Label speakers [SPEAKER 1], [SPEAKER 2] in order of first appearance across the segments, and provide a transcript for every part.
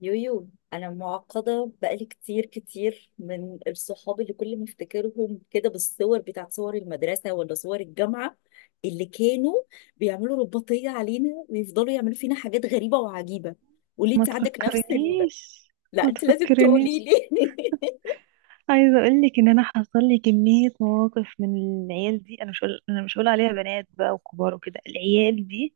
[SPEAKER 1] يويو انا معقده بقالي كتير من الصحاب اللي كل ما افتكرهم كده بالصور بتاعت صور المدرسه ولا صور الجامعه اللي كانوا بيعملوا رباطيه علينا ويفضلوا يعملوا فينا حاجات غريبه وعجيبه. وليه
[SPEAKER 2] ما
[SPEAKER 1] انت عندك نفس ال...
[SPEAKER 2] تفكرنيش.
[SPEAKER 1] لا
[SPEAKER 2] ما
[SPEAKER 1] انت لازم تقولي
[SPEAKER 2] تفكرنيش.
[SPEAKER 1] لي.
[SPEAKER 2] عايزه اقول لك ان انا حصل لي كميه مواقف من العيال دي، انا مش هقول عليها بنات بقى وكبار وكده، العيال دي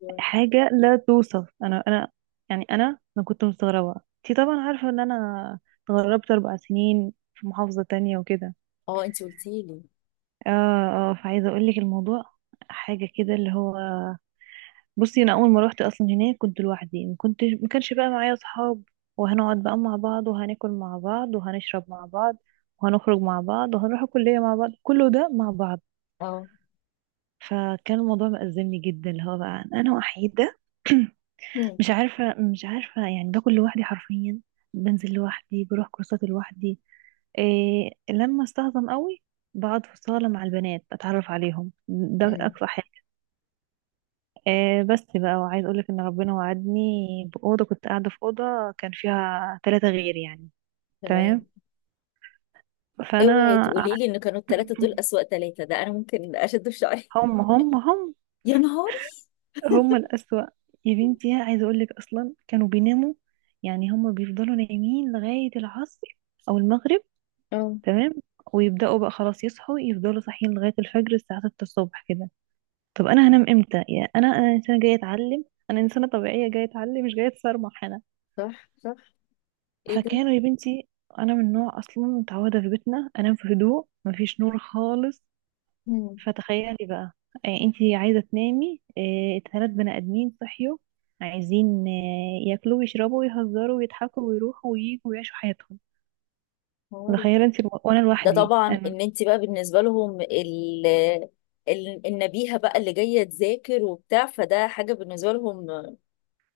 [SPEAKER 2] حاجه لا توصف. انا يعني انا كنت مستغربه. انتي طبعا عارفه ان انا اتغربت 4 سنين في محافظه تانية وكده.
[SPEAKER 1] اه انت قلتي لي.
[SPEAKER 2] اه، اه، فعايزه اقول لك الموضوع حاجه كده اللي هو، بصي، انا اول ما روحت اصلا هناك كنت لوحدي، ما كانش بقى معايا اصحاب، وهنقعد بقى مع بعض وهناكل مع بعض وهنشرب مع بعض وهنخرج مع بعض وهنروح الكلية مع بعض، كله ده مع بعض.
[SPEAKER 1] اه.
[SPEAKER 2] فكان الموضوع مأزمني جدا، اللي هو بقى انا وحيدة.
[SPEAKER 1] هم،
[SPEAKER 2] مش عارفة، مش عارفة، يعني باكل لوحدي حرفيا، بنزل لوحدي، بروح كورسات لوحدي، إيه لما استهضم قوي، بقعد في الصالة مع البنات، اتعرف عليهم، ده
[SPEAKER 1] هم،
[SPEAKER 2] اقصى. آه بس بقى. وعايز اقولك ان ربنا وعدني بأوضة، كنت قاعدة في أوضة كان فيها ثلاثة غير يعني.
[SPEAKER 1] تمام.
[SPEAKER 2] تمام. فانا
[SPEAKER 1] اوعي تقولي لي ان كانوا الثلاثه دول اسوأ ثلاثه، ده انا ممكن اشد في شعري.
[SPEAKER 2] هم، هم، هم،
[SPEAKER 1] يا نهاري.
[SPEAKER 2] هم الأسوأ. يا بنتي عايزة أقولك، أصلا كانوا بيناموا، يعني هم بيفضلوا نايمين لغاية العصر أو المغرب.
[SPEAKER 1] اه
[SPEAKER 2] تمام. ويبدأوا بقى، خلاص، يصحوا، يفضلوا صاحيين لغاية الفجر الساعة 6 الصبح كده. طب أنا هنام إمتى؟ يا أنا، أنا إنسانة جاية أتعلم، أنا إنسانة طبيعية جاية أتعلم، مش جاية أتسرمح.
[SPEAKER 1] صح صح. ايه ده.
[SPEAKER 2] فكانوا يا بنتي، انا من نوع اصلا متعوده في بيتنا انام في هدوء، مفيش نور خالص.
[SPEAKER 1] مم.
[SPEAKER 2] فتخيلي بقى، انتي عايزه تنامي، ثلاث بني ادمين صحيوا، عايزين ياكلوا ويشربوا ويهزروا ويضحكوا ويروحوا وييجوا ويعيشوا حياتهم.
[SPEAKER 1] موري.
[SPEAKER 2] تخيلي انتي، وانا
[SPEAKER 1] ده
[SPEAKER 2] لوحدي
[SPEAKER 1] طبعا
[SPEAKER 2] انا.
[SPEAKER 1] ان انت بقى بالنسبه لهم النبيهة بقى اللي جاية تذاكر وبتاع، فده حاجة بالنسبة لهم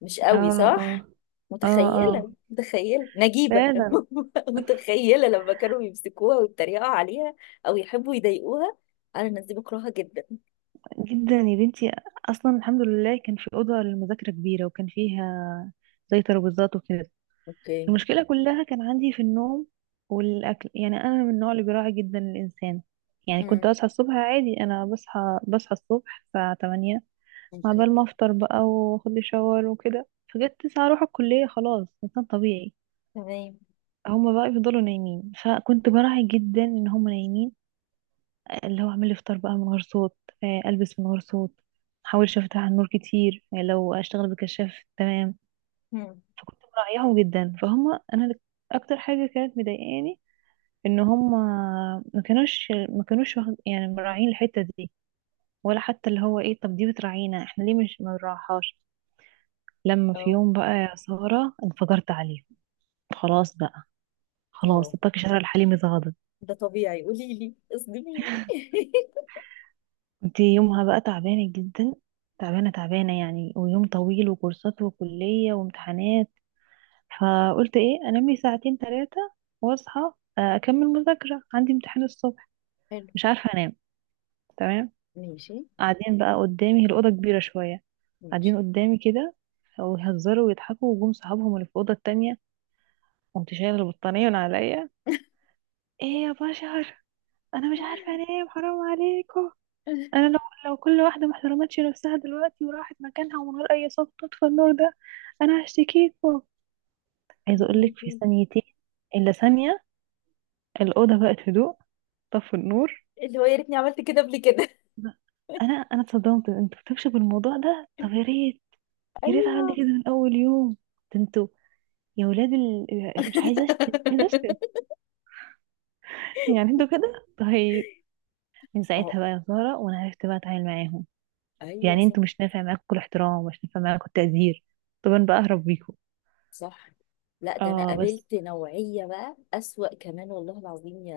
[SPEAKER 1] مش قوي
[SPEAKER 2] اه،
[SPEAKER 1] صح؟
[SPEAKER 2] اه، اه، اه،
[SPEAKER 1] متخيلة متخيلة نجيبة
[SPEAKER 2] فعلا.
[SPEAKER 1] متخيلة لما كانوا يمسكوها ويتريقوا عليها أو يحبوا يضايقوها. أنا الناس دي بكرهها جدا.
[SPEAKER 2] جدا يا بنتي. اصلا الحمد لله كان في اوضه للمذاكره كبيره، وكان فيها زي ترابيزات وكده.
[SPEAKER 1] اوكي.
[SPEAKER 2] المشكلة كلها كان عندي في النوم والأكل. يعني أنا من النوع اللي بيراعي جدا الإنسان. يعني كنت
[SPEAKER 1] امم.
[SPEAKER 2] أصحى الصبح عادي، أنا بصحى الصبح الساعة 8، مع
[SPEAKER 1] اوكي.
[SPEAKER 2] بال ما أفطر بقى وأخد لي شاور وكده، فجت 9 أروح الكلية، خلاص إنسان طبيعي.
[SPEAKER 1] تمام.
[SPEAKER 2] هما بقى يفضلوا نايمين، فكنت براعي جدا إن هما نايمين، اللي هو أعمل إفطار بقى من غير صوت، ألبس من غير صوت، محاولش أفتح النور كتير، لو أشتغل بكشاف. تمام.
[SPEAKER 1] امم.
[SPEAKER 2] فكنت مراعياهم جدا فهم أنا. أكتر حاجة كانت مضايقاني ان هم ما كانوش يعني مراعين الحتة دي، ولا حتى اللي هو ايه، طب دي بتراعينا احنا، ليه مش ما بنراعيهاش؟ لما في
[SPEAKER 1] اه
[SPEAKER 2] يوم بقى يا سارة، انفجرت عليهم. خلاص بقى، خلاص،
[SPEAKER 1] اه.
[SPEAKER 2] الطاقة شارع الحليمي اتغضب.
[SPEAKER 1] ده طبيعي، قولي لي اصدميني.
[SPEAKER 2] انت يومها بقى تعبانة جدا، تعبانة تعبانة يعني، ويوم طويل وكورسات وكلية وامتحانات. فقلت ايه، انام لي ساعتين ثلاثة واصحى، اكمل مذاكرة، عندي امتحان الصبح.
[SPEAKER 1] حلو.
[SPEAKER 2] مش عارفة انام. تمام.
[SPEAKER 1] ماشي.
[SPEAKER 2] قاعدين بقى قدامي، هي الأوضة كبيرة شوية، قاعدين
[SPEAKER 1] ماشي.
[SPEAKER 2] قدامي كده، ويهزروا ويضحكوا، وجم صحابهم اللي في الأوضة التانية. قمت شايلة البطانية من عليا، ايه يا بشر، انا مش عارفة انام، حرام عليكم. انا لو، لو كل واحدة ما احترمتش نفسها دلوقتي وراحت مكانها ومن غير اي صوت تطفى النور ده، انا هشتكيكوا.
[SPEAKER 1] يا
[SPEAKER 2] عايزة
[SPEAKER 1] نهار
[SPEAKER 2] اقولك في
[SPEAKER 1] أبيض.
[SPEAKER 2] ثانيتين، الا ثانية، الأوضة بقت هدوء، طفوا النور.
[SPEAKER 1] اللي هو يا ريتني عملت كده قبل كده.
[SPEAKER 2] انا اتصدمت. انتوا بتكشفوا الموضوع ده؟ طب يا ريت، يا ريت
[SPEAKER 1] ايوه.
[SPEAKER 2] عملت كده من اول يوم. ده انتوا يا ولاد مش عايزه اشتم، مش عايزه اشتم، يعني انتوا كده طيب؟ من
[SPEAKER 1] اه.
[SPEAKER 2] ساعتها بقى يا ساره، وانا عرفت بقى اتعامل معاهم.
[SPEAKER 1] ايوه
[SPEAKER 2] يعني
[SPEAKER 1] صح.
[SPEAKER 2] انتوا مش نافع معاكم الاحترام ومش نافع معاكم التقدير، طب انا بقى اهرب بيكم.
[SPEAKER 1] صح. لا ده انا
[SPEAKER 2] اه بس.
[SPEAKER 1] قابلت نوعيه بقى اسوأ كمان والله العظيم يا،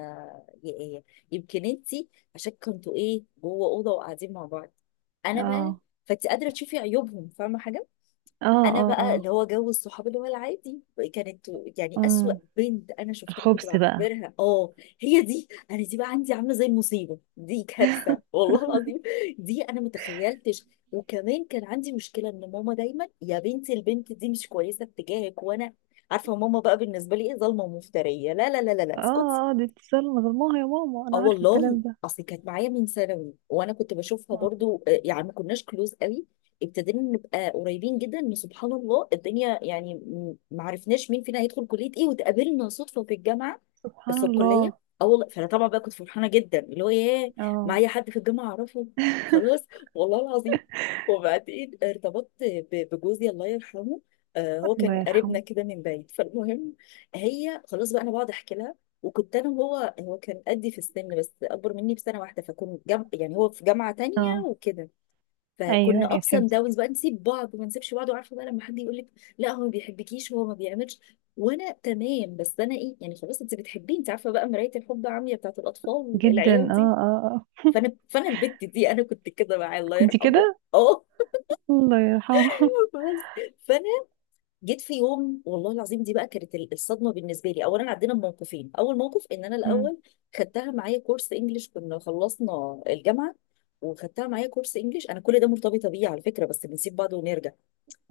[SPEAKER 1] يا ايه. يمكن انتي عشان كنتوا ايه جوه اوضه وقاعدين مع بعض. انا بقى،
[SPEAKER 2] اه،
[SPEAKER 1] فانت قادره تشوفي عيوبهم، فاهمه حاجه.
[SPEAKER 2] اه،
[SPEAKER 1] انا
[SPEAKER 2] اه،
[SPEAKER 1] بقى
[SPEAKER 2] اه.
[SPEAKER 1] اللي هو جو الصحاب اللي هو العادي، كانت يعني اسوأ
[SPEAKER 2] امم
[SPEAKER 1] بنت انا شفتها كنت
[SPEAKER 2] الخبز بقى.
[SPEAKER 1] بعتبرها اه، هي دي. انا دي بقى عندي عامله زي المصيبه، دي كارثه والله العظيم. دي انا متخيلتش. وكمان كان عندي مشكله ان ماما دايما يا بنتي البنت دي مش كويسه اتجاهك، وانا عارفه ماما بقى بالنسبه لي ايه، ظالمه ومفتريه، لا لا لا لا لا اسكتي.
[SPEAKER 2] اه، اه، دي اتصال ظلموها يا ماما،
[SPEAKER 1] اه
[SPEAKER 2] انا عارفه
[SPEAKER 1] والله.
[SPEAKER 2] الكلام ده.
[SPEAKER 1] اصل كانت معايا من ثانوي وانا كنت بشوفها
[SPEAKER 2] آه،
[SPEAKER 1] برضو يعني ما كناش كلوز قوي. ابتدينا نبقى قريبين جدا، ان سبحان الله الدنيا يعني ما عرفناش مين فينا هيدخل كليه ايه، واتقابلنا صدفه في الجامعه. بس
[SPEAKER 2] سبحان
[SPEAKER 1] في
[SPEAKER 2] الله.
[SPEAKER 1] الكليه اه والله. فانا طبعا بقى كنت فرحانه جدا، اللي هو ياه،
[SPEAKER 2] اه.
[SPEAKER 1] معايا حد في الجامعه اعرفه. خلاص، والله العظيم. وبعدين ارتبطت بجوزي الله يرحمه، هو
[SPEAKER 2] الله
[SPEAKER 1] كان قريبنا
[SPEAKER 2] يرحمه.
[SPEAKER 1] كده من بعيد، فالمهم هي خلاص بقى انا بقعد احكي لها. وكنت انا وهو، هو كان قدي في السن بس اكبر مني بسنه واحده، فكنا جم... يعني هو في جامعه تانية
[SPEAKER 2] اه،
[SPEAKER 1] وكده،
[SPEAKER 2] ايوه،
[SPEAKER 1] فكنا
[SPEAKER 2] ايوه،
[SPEAKER 1] ابس اند
[SPEAKER 2] فهمتك.
[SPEAKER 1] داونز بقى، نسيب بعض ما نسيبش بعض، وعارفه بقى لما حد يقول لك لا هو ما بيحبكيش، هو ما بيعملش، وانا تمام بس انا ايه، يعني خلاص انت بتحبيه، انت عارفه بقى مرايه الحب عمياء بتاعت الاطفال
[SPEAKER 2] جدا.
[SPEAKER 1] العيال
[SPEAKER 2] اه،
[SPEAKER 1] دي.
[SPEAKER 2] اه، اه.
[SPEAKER 1] فانا البت دي انا كنت كده معاه الله
[SPEAKER 2] كنت
[SPEAKER 1] يرحمه.
[SPEAKER 2] كده.
[SPEAKER 1] اه.
[SPEAKER 2] الله يرحمه.
[SPEAKER 1] بس، فانا جيت في يوم والله العظيم، دي بقى كانت الصدمه بالنسبه لي. اولا عدينا بموقفين، اول موقف ان انا الاول خدتها معايا كورس انجليش، كنا خلصنا الجامعه وخدتها معايا كورس انجليش. انا كل ده مرتبطه بيه على فكره، بس بنسيب بعض ونرجع.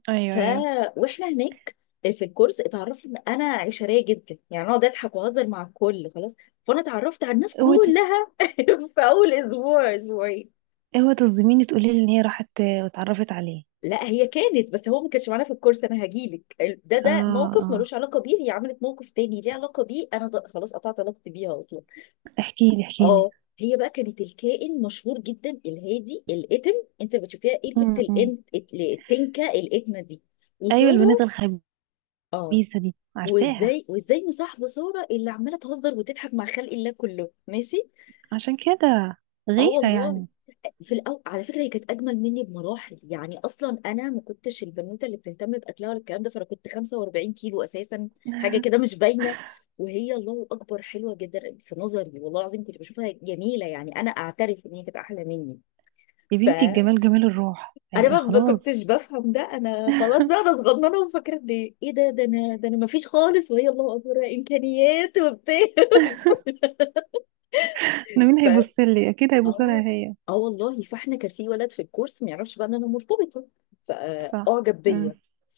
[SPEAKER 2] ايوه،
[SPEAKER 1] ف،
[SPEAKER 2] ايوه.
[SPEAKER 1] واحنا هناك في الكورس اتعرفت ان انا عشريه جدا، يعني اقعد اضحك واهزر مع الكل خلاص، فانا اتعرفت على الناس
[SPEAKER 2] اوعي تص-
[SPEAKER 1] كلها في اول اسبوع اسبوعين.
[SPEAKER 2] اوعي تصدميني، تقولي لي ان هي راحت واتعرفت عليه.
[SPEAKER 1] لا هي كانت، بس هو ما كانش معانا في الكورس، انا هجيلك. ده
[SPEAKER 2] اه،
[SPEAKER 1] ده موقف
[SPEAKER 2] اه،
[SPEAKER 1] ملوش علاقه بيه، هي عملت موقف تاني ليه علاقه بيه، انا خلاص قطعت علاقتي بيها اصلا.
[SPEAKER 2] احكي لي، احكي لي.
[SPEAKER 1] اه. هي بقى كانت الكائن مشهور جدا الهادي الاتم. انت بتشوفيها ايه البت
[SPEAKER 2] امم.
[SPEAKER 1] الانت التنكه الاتمه دي،
[SPEAKER 2] ايوه البنات
[SPEAKER 1] وساره.
[SPEAKER 2] الخبيثه
[SPEAKER 1] اه.
[SPEAKER 2] دي عارفاها.
[SPEAKER 1] وازاي وازاي مصاحبه ساره اللي عماله تهزر وتضحك مع خلق الله كله، ماشي.
[SPEAKER 2] عشان كده،
[SPEAKER 1] اه
[SPEAKER 2] غيره
[SPEAKER 1] والله.
[SPEAKER 2] يعني.
[SPEAKER 1] في الأول على فكرة هي كانت أجمل مني بمراحل، يعني أصلا أنا ما كنتش البنوتة اللي بتهتم بأكلها ولا الكلام ده، فأنا كنت 45 كيلو أساسا، حاجة كده مش باينة، وهي الله أكبر حلوة جدا في نظري والله العظيم، كنت بشوفها جميلة، يعني أنا أعترف إن هي كانت أحلى مني.
[SPEAKER 2] يا بنتي،
[SPEAKER 1] فأنا
[SPEAKER 2] الجمال جمال الروح يعني،
[SPEAKER 1] ما
[SPEAKER 2] خلاص.
[SPEAKER 1] كنتش بفهم ده، أنا خلاص ده أنا صغننة وفاكرة إن إيه ده، ده أنا ما فيش خالص، وهي الله أكبر إمكانيات وبتاع.
[SPEAKER 2] انا مين
[SPEAKER 1] ف،
[SPEAKER 2] هيبص لي، اكيد هيبص لها
[SPEAKER 1] اه.
[SPEAKER 2] هي.
[SPEAKER 1] اه والله. فاحنا كان في ولد في الكورس ما يعرفش بقى ان انا مرتبطه،
[SPEAKER 2] صح.
[SPEAKER 1] فاعجب
[SPEAKER 2] امم.
[SPEAKER 1] بيا،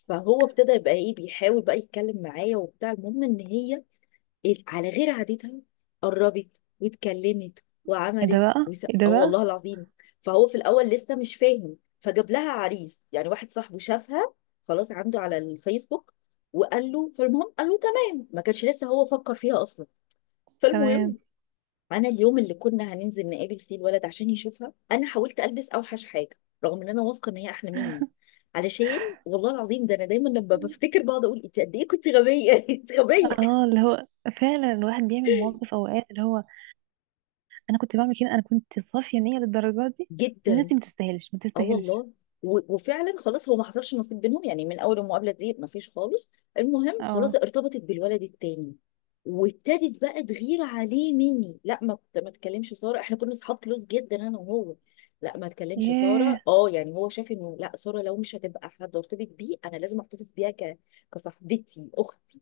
[SPEAKER 1] فهو ابتدى يبقى ايه بيحاول بقى يتكلم معايا وبتاع. المهم ان هي على غير عادتها قربت واتكلمت
[SPEAKER 2] ايه ده
[SPEAKER 1] وعملت
[SPEAKER 2] بقى،
[SPEAKER 1] وس...
[SPEAKER 2] ايه ده
[SPEAKER 1] اه
[SPEAKER 2] بقى؟
[SPEAKER 1] والله العظيم. فهو في الاول لسه مش فاهم، فجاب لها عريس يعني، واحد صاحبه شافها خلاص عنده على الفيسبوك، وقال له، فالمهم قال له تمام، ما كانش لسه هو فكر فيها اصلا.
[SPEAKER 2] تمام.
[SPEAKER 1] فالمهم انا اليوم اللي كنا هننزل نقابل فيه الولد عشان يشوفها، انا حاولت البس اوحش حاجه، رغم ان انا واثقه ان هي احلى مني، علشان، والله العظيم ده انا دايما لما بفتكر بقعد اقول انت قد ايه كنت غبيه. انت غبيه
[SPEAKER 2] اه، اللي هو فعلا الواحد بيعمل مواقف اوقات، اللي هو انا كنت بعمل كده، انا كنت صافيه نيه للدرجه دي. الناس
[SPEAKER 1] جدا.
[SPEAKER 2] دي ما تستاهلش، ما
[SPEAKER 1] اه
[SPEAKER 2] تستاهلش.
[SPEAKER 1] والله. وفعلا خلاص هو ما حصلش نصيب بينهم، يعني من اول المقابله دي ما فيش خالص. المهم خلاص
[SPEAKER 2] اه.
[SPEAKER 1] ارتبطت بالولد التاني، وابتدت بقى تغير عليه مني، لا ما تكلمش ساره، احنا كنا اصحاب كلوز جدا انا وهو. لا ما تكلمش
[SPEAKER 2] ياه.
[SPEAKER 1] ساره، اه يعني هو شاف انه لا ساره لو مش هتبقى حد ارتبط بيه انا لازم احتفظ بيها ك... كصاحبتي اختي.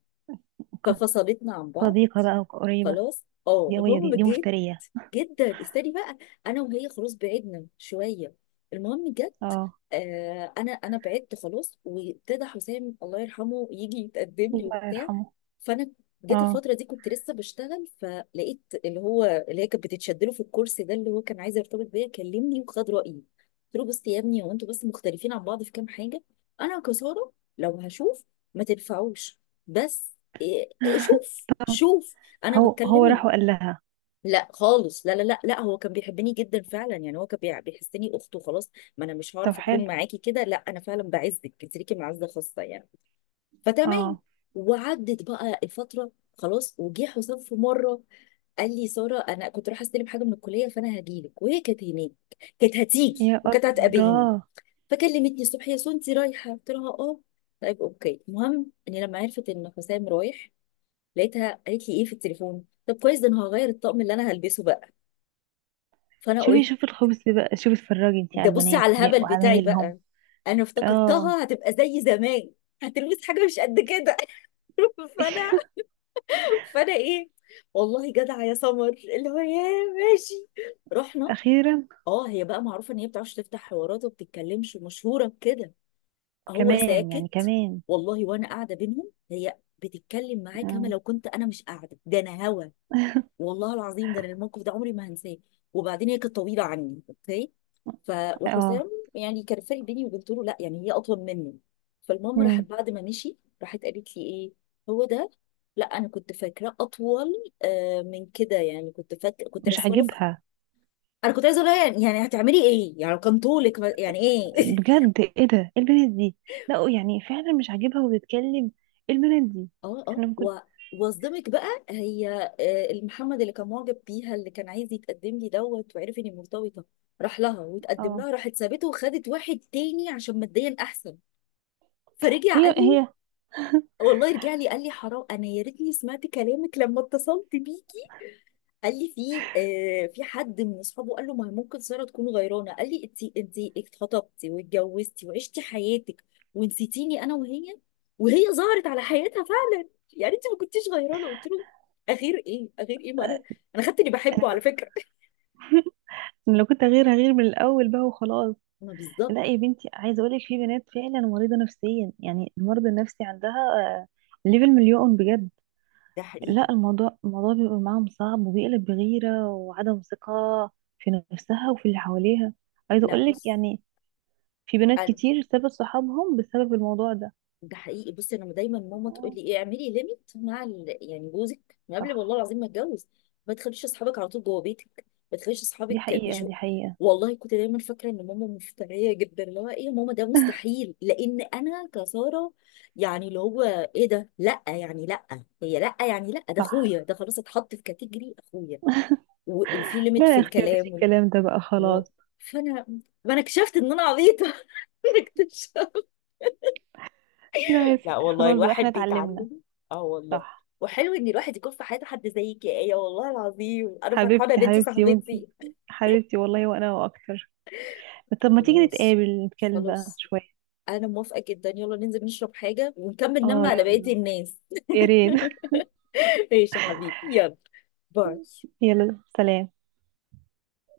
[SPEAKER 2] وكانت
[SPEAKER 1] ففصلتنا عن بعض
[SPEAKER 2] صديقة بقى وقريبة.
[SPEAKER 1] خلاص. اه.
[SPEAKER 2] دي قوية، دي
[SPEAKER 1] المهم
[SPEAKER 2] دي
[SPEAKER 1] جه،
[SPEAKER 2] مفترية.
[SPEAKER 1] جدا استني بقى، انا وهي خلاص بعدنا شويه. المهم جت،
[SPEAKER 2] اه.
[SPEAKER 1] آه انا، بعدت خلاص، وابتدى حسام الله يرحمه يجي يتقدم لي
[SPEAKER 2] الله
[SPEAKER 1] وبتاع.
[SPEAKER 2] يرحمه.
[SPEAKER 1] فانا جيت
[SPEAKER 2] اه.
[SPEAKER 1] الفتره دي كنت لسه بشتغل، فلقيت اللي هو اللي هي كانت بتتشدله في الكرسي ده، اللي هو كان عايز يرتبط بيا، كلمني وخد رايي، قلت له بص يا ابني هو انتوا بس مختلفين عن بعض في كام حاجه، انا كساره لو هشوف ما تنفعوش، بس إيه- إيه، شوف شوف انا
[SPEAKER 2] هو راح
[SPEAKER 1] بتكلم.
[SPEAKER 2] وقال لها؟
[SPEAKER 1] لا خالص لا لا لا لا، هو كان بيحبني جدا فعلا، يعني هو كان بيحسني اخته خلاص، ما انا مش
[SPEAKER 2] طب
[SPEAKER 1] هعرف
[SPEAKER 2] حلو.
[SPEAKER 1] اكون معاكي كده، لا انا فعلا بعزك انت ليكي معزه خاصه يعني. فتمام.
[SPEAKER 2] اه.
[SPEAKER 1] وعدت بقى الفتره، خلاص وجه حسام في مره، قال لي ساره انا كنت رايحه استلم حاجه من الكليه فانا هجيلك، وهي كانت هناك، كانت هتيجي
[SPEAKER 2] يا
[SPEAKER 1] وكانت هتقابلني،
[SPEAKER 2] الله.
[SPEAKER 1] فكلمتني الصبح يا سو انت رايحه، قلت لها اه، طيب اوكي. المهم اني لما عرفت ان حسام رايح لقيتها قالت لي ايه في التليفون، طب كويس ده انا هغير الطقم اللي انا هلبسه بقى. فانا
[SPEAKER 2] شوفي،
[SPEAKER 1] قلت،
[SPEAKER 2] شوفي الخبز بقى، شوفي، اتفرجي انتي
[SPEAKER 1] ده
[SPEAKER 2] على
[SPEAKER 1] بصي
[SPEAKER 2] البنات
[SPEAKER 1] على الهبل بتاعي
[SPEAKER 2] وعمايلهم.
[SPEAKER 1] بقى، انا
[SPEAKER 2] اه.
[SPEAKER 1] افتكرتها هتبقى زي زمان، هتلبس حاجه مش قد كده. فانا فانا ايه، والله جدعه يا سمر، اللي هو يا، ماشي، رحنا.
[SPEAKER 2] اخيرا.
[SPEAKER 1] اه. هي بقى معروفه ان هي بتعرفش تفتح حوارات وما بتتكلمش، مشهوره بكده. هو
[SPEAKER 2] كمان يعني
[SPEAKER 1] ساكت،
[SPEAKER 2] كمان.
[SPEAKER 1] والله وانا قاعده بينهم هي بتتكلم معاه كما
[SPEAKER 2] مم.
[SPEAKER 1] لو كنت انا مش قاعده، ده انا هوا. والله العظيم ده أنا الموقف ده عمري ما هنساه. وبعدين هي كانت طويله عني اوكي، ف،
[SPEAKER 2] اه.
[SPEAKER 1] وحسام يعني كان فرق بيني، وقلت له لا يعني هي اطول مني. فالمهم راحت
[SPEAKER 2] مم.
[SPEAKER 1] بعد ما مشي، راحت قالت لي ايه، هو ده؟ لا انا كنت فاكراه اطول من كده يعني، كنت فاكره كنت
[SPEAKER 2] مش
[SPEAKER 1] رسمه له.
[SPEAKER 2] عاجبها.
[SPEAKER 1] انا كنت عايزه اقول لها يعني، يعني هتعملي ايه يعني لو كان طولك ما- يعني ايه.
[SPEAKER 2] بجد، ايه ده؟ ايه البنت دي؟ لا يعني فعلا مش عاجبها وبتتكلم. ايه البنت دي؟
[SPEAKER 1] اه اه.
[SPEAKER 2] احنا ممكن.
[SPEAKER 1] و... واصدمك بقى، هي المحمد اللي كان معجب بيها اللي كان عايز يتقدم لي دوت وعرف اني مرتبطه، راح لها وتقدم
[SPEAKER 2] اه.
[SPEAKER 1] لها، راحت سابته وخدت واحد تاني عشان ماديا احسن. فرجع
[SPEAKER 2] هي،
[SPEAKER 1] قال لي،
[SPEAKER 2] هي.
[SPEAKER 1] والله رجع لي قال لي حرام، انا يا ريتني سمعت كلامك لما اتصلت بيه. قال لي في في حد من اصحابه قال له ما هي ممكن ساره تكون غيرانه، قال لي انت، اتخطبتي واتجوزتي وعشتي حياتك ونسيتيني انا وهي، وهي ظهرت على حياتها فعلا، يعني انت ما كنتيش غيرانه. قلت له اغير ايه اغير ايه، ما انا، انا خدت اللي بحبه
[SPEAKER 2] أنا
[SPEAKER 1] على فكره.
[SPEAKER 2] لو كنت هغير، هغير من الاول بقى وخلاص.
[SPEAKER 1] ما بالظبط.
[SPEAKER 2] لا يا بنتي، عايزه اقول لك، في بنات فعلا مريضه نفسيا، يعني المرض النفسي عندها آه، ليفل مليون بجد.
[SPEAKER 1] ده
[SPEAKER 2] لا،
[SPEAKER 1] حقيقي.
[SPEAKER 2] الموضوع، الموضوع بيبقى معاهم صعب، وبيقلب بغيره وعدم ثقه في نفسها وفي اللي حواليها. عايزه
[SPEAKER 1] لا
[SPEAKER 2] اقول لك
[SPEAKER 1] بص،
[SPEAKER 2] يعني، في بنات
[SPEAKER 1] أنا-،
[SPEAKER 2] كتير سابت صحابهم بسبب الموضوع ده.
[SPEAKER 1] ده حقيقي، بصي انا دايما ماما تقول
[SPEAKER 2] آه،
[SPEAKER 1] لي ايه اعملي ليميت مع ال... يعني جوزك من قبل والله
[SPEAKER 2] صح.
[SPEAKER 1] العظيم ما اتجوز، ما تخليش اصحابك على طول جوه بيتك، ما تخليش
[SPEAKER 2] دي
[SPEAKER 1] اصحابك
[SPEAKER 2] حقيقه،
[SPEAKER 1] بيشو.
[SPEAKER 2] دي حقيقه.
[SPEAKER 1] والله كنت دايما فاكره ان ماما مفتريه جدا، اللي هو ايه يا ماما ده مستحيل، لان انا كساره يعني، اللي هو ايه ده، لا يعني لا هي، لا يعني لا ده
[SPEAKER 2] صح.
[SPEAKER 1] اخويا، ده خلاص اتحط في كاتيجري اخويا، و... وفي ليميت
[SPEAKER 2] لا
[SPEAKER 1] في
[SPEAKER 2] يا اختي، مفيش
[SPEAKER 1] الكلام ولم...
[SPEAKER 2] الكلام ده بقى،
[SPEAKER 1] و...
[SPEAKER 2] خلاص.
[SPEAKER 1] فانا، ما انا اكتشفت ان انا عبيطه. انا اكتشفت.
[SPEAKER 2] لا يا
[SPEAKER 1] لا
[SPEAKER 2] ستي،
[SPEAKER 1] والله
[SPEAKER 2] خلاص بقى،
[SPEAKER 1] الواحد
[SPEAKER 2] احنا اتعلمنا.
[SPEAKER 1] بيتعلم. اه والله.
[SPEAKER 2] صح.
[SPEAKER 1] وحلو ان الواحد يكون في حياته حد زيك يا ايه، والله العظيم انا فرحانه
[SPEAKER 2] حبيبتي،
[SPEAKER 1] ان انت
[SPEAKER 2] حبيبتي، وانتي
[SPEAKER 1] صاحبتي.
[SPEAKER 2] حبيبتي والله، وانا واكتر. طب ما تيجي
[SPEAKER 1] خلاص.
[SPEAKER 2] نتقابل، نتكلم بقى
[SPEAKER 1] خلاص.
[SPEAKER 2] شوية.
[SPEAKER 1] انا موافقه جدا، يلا ننزل نشرب حاجه ونكمل نم
[SPEAKER 2] اه
[SPEAKER 1] على بقيه
[SPEAKER 2] يلا،
[SPEAKER 1] الناس.
[SPEAKER 2] يا ريت.
[SPEAKER 1] ماشي يا حبيبي يلا، باي.
[SPEAKER 2] يلا سلام.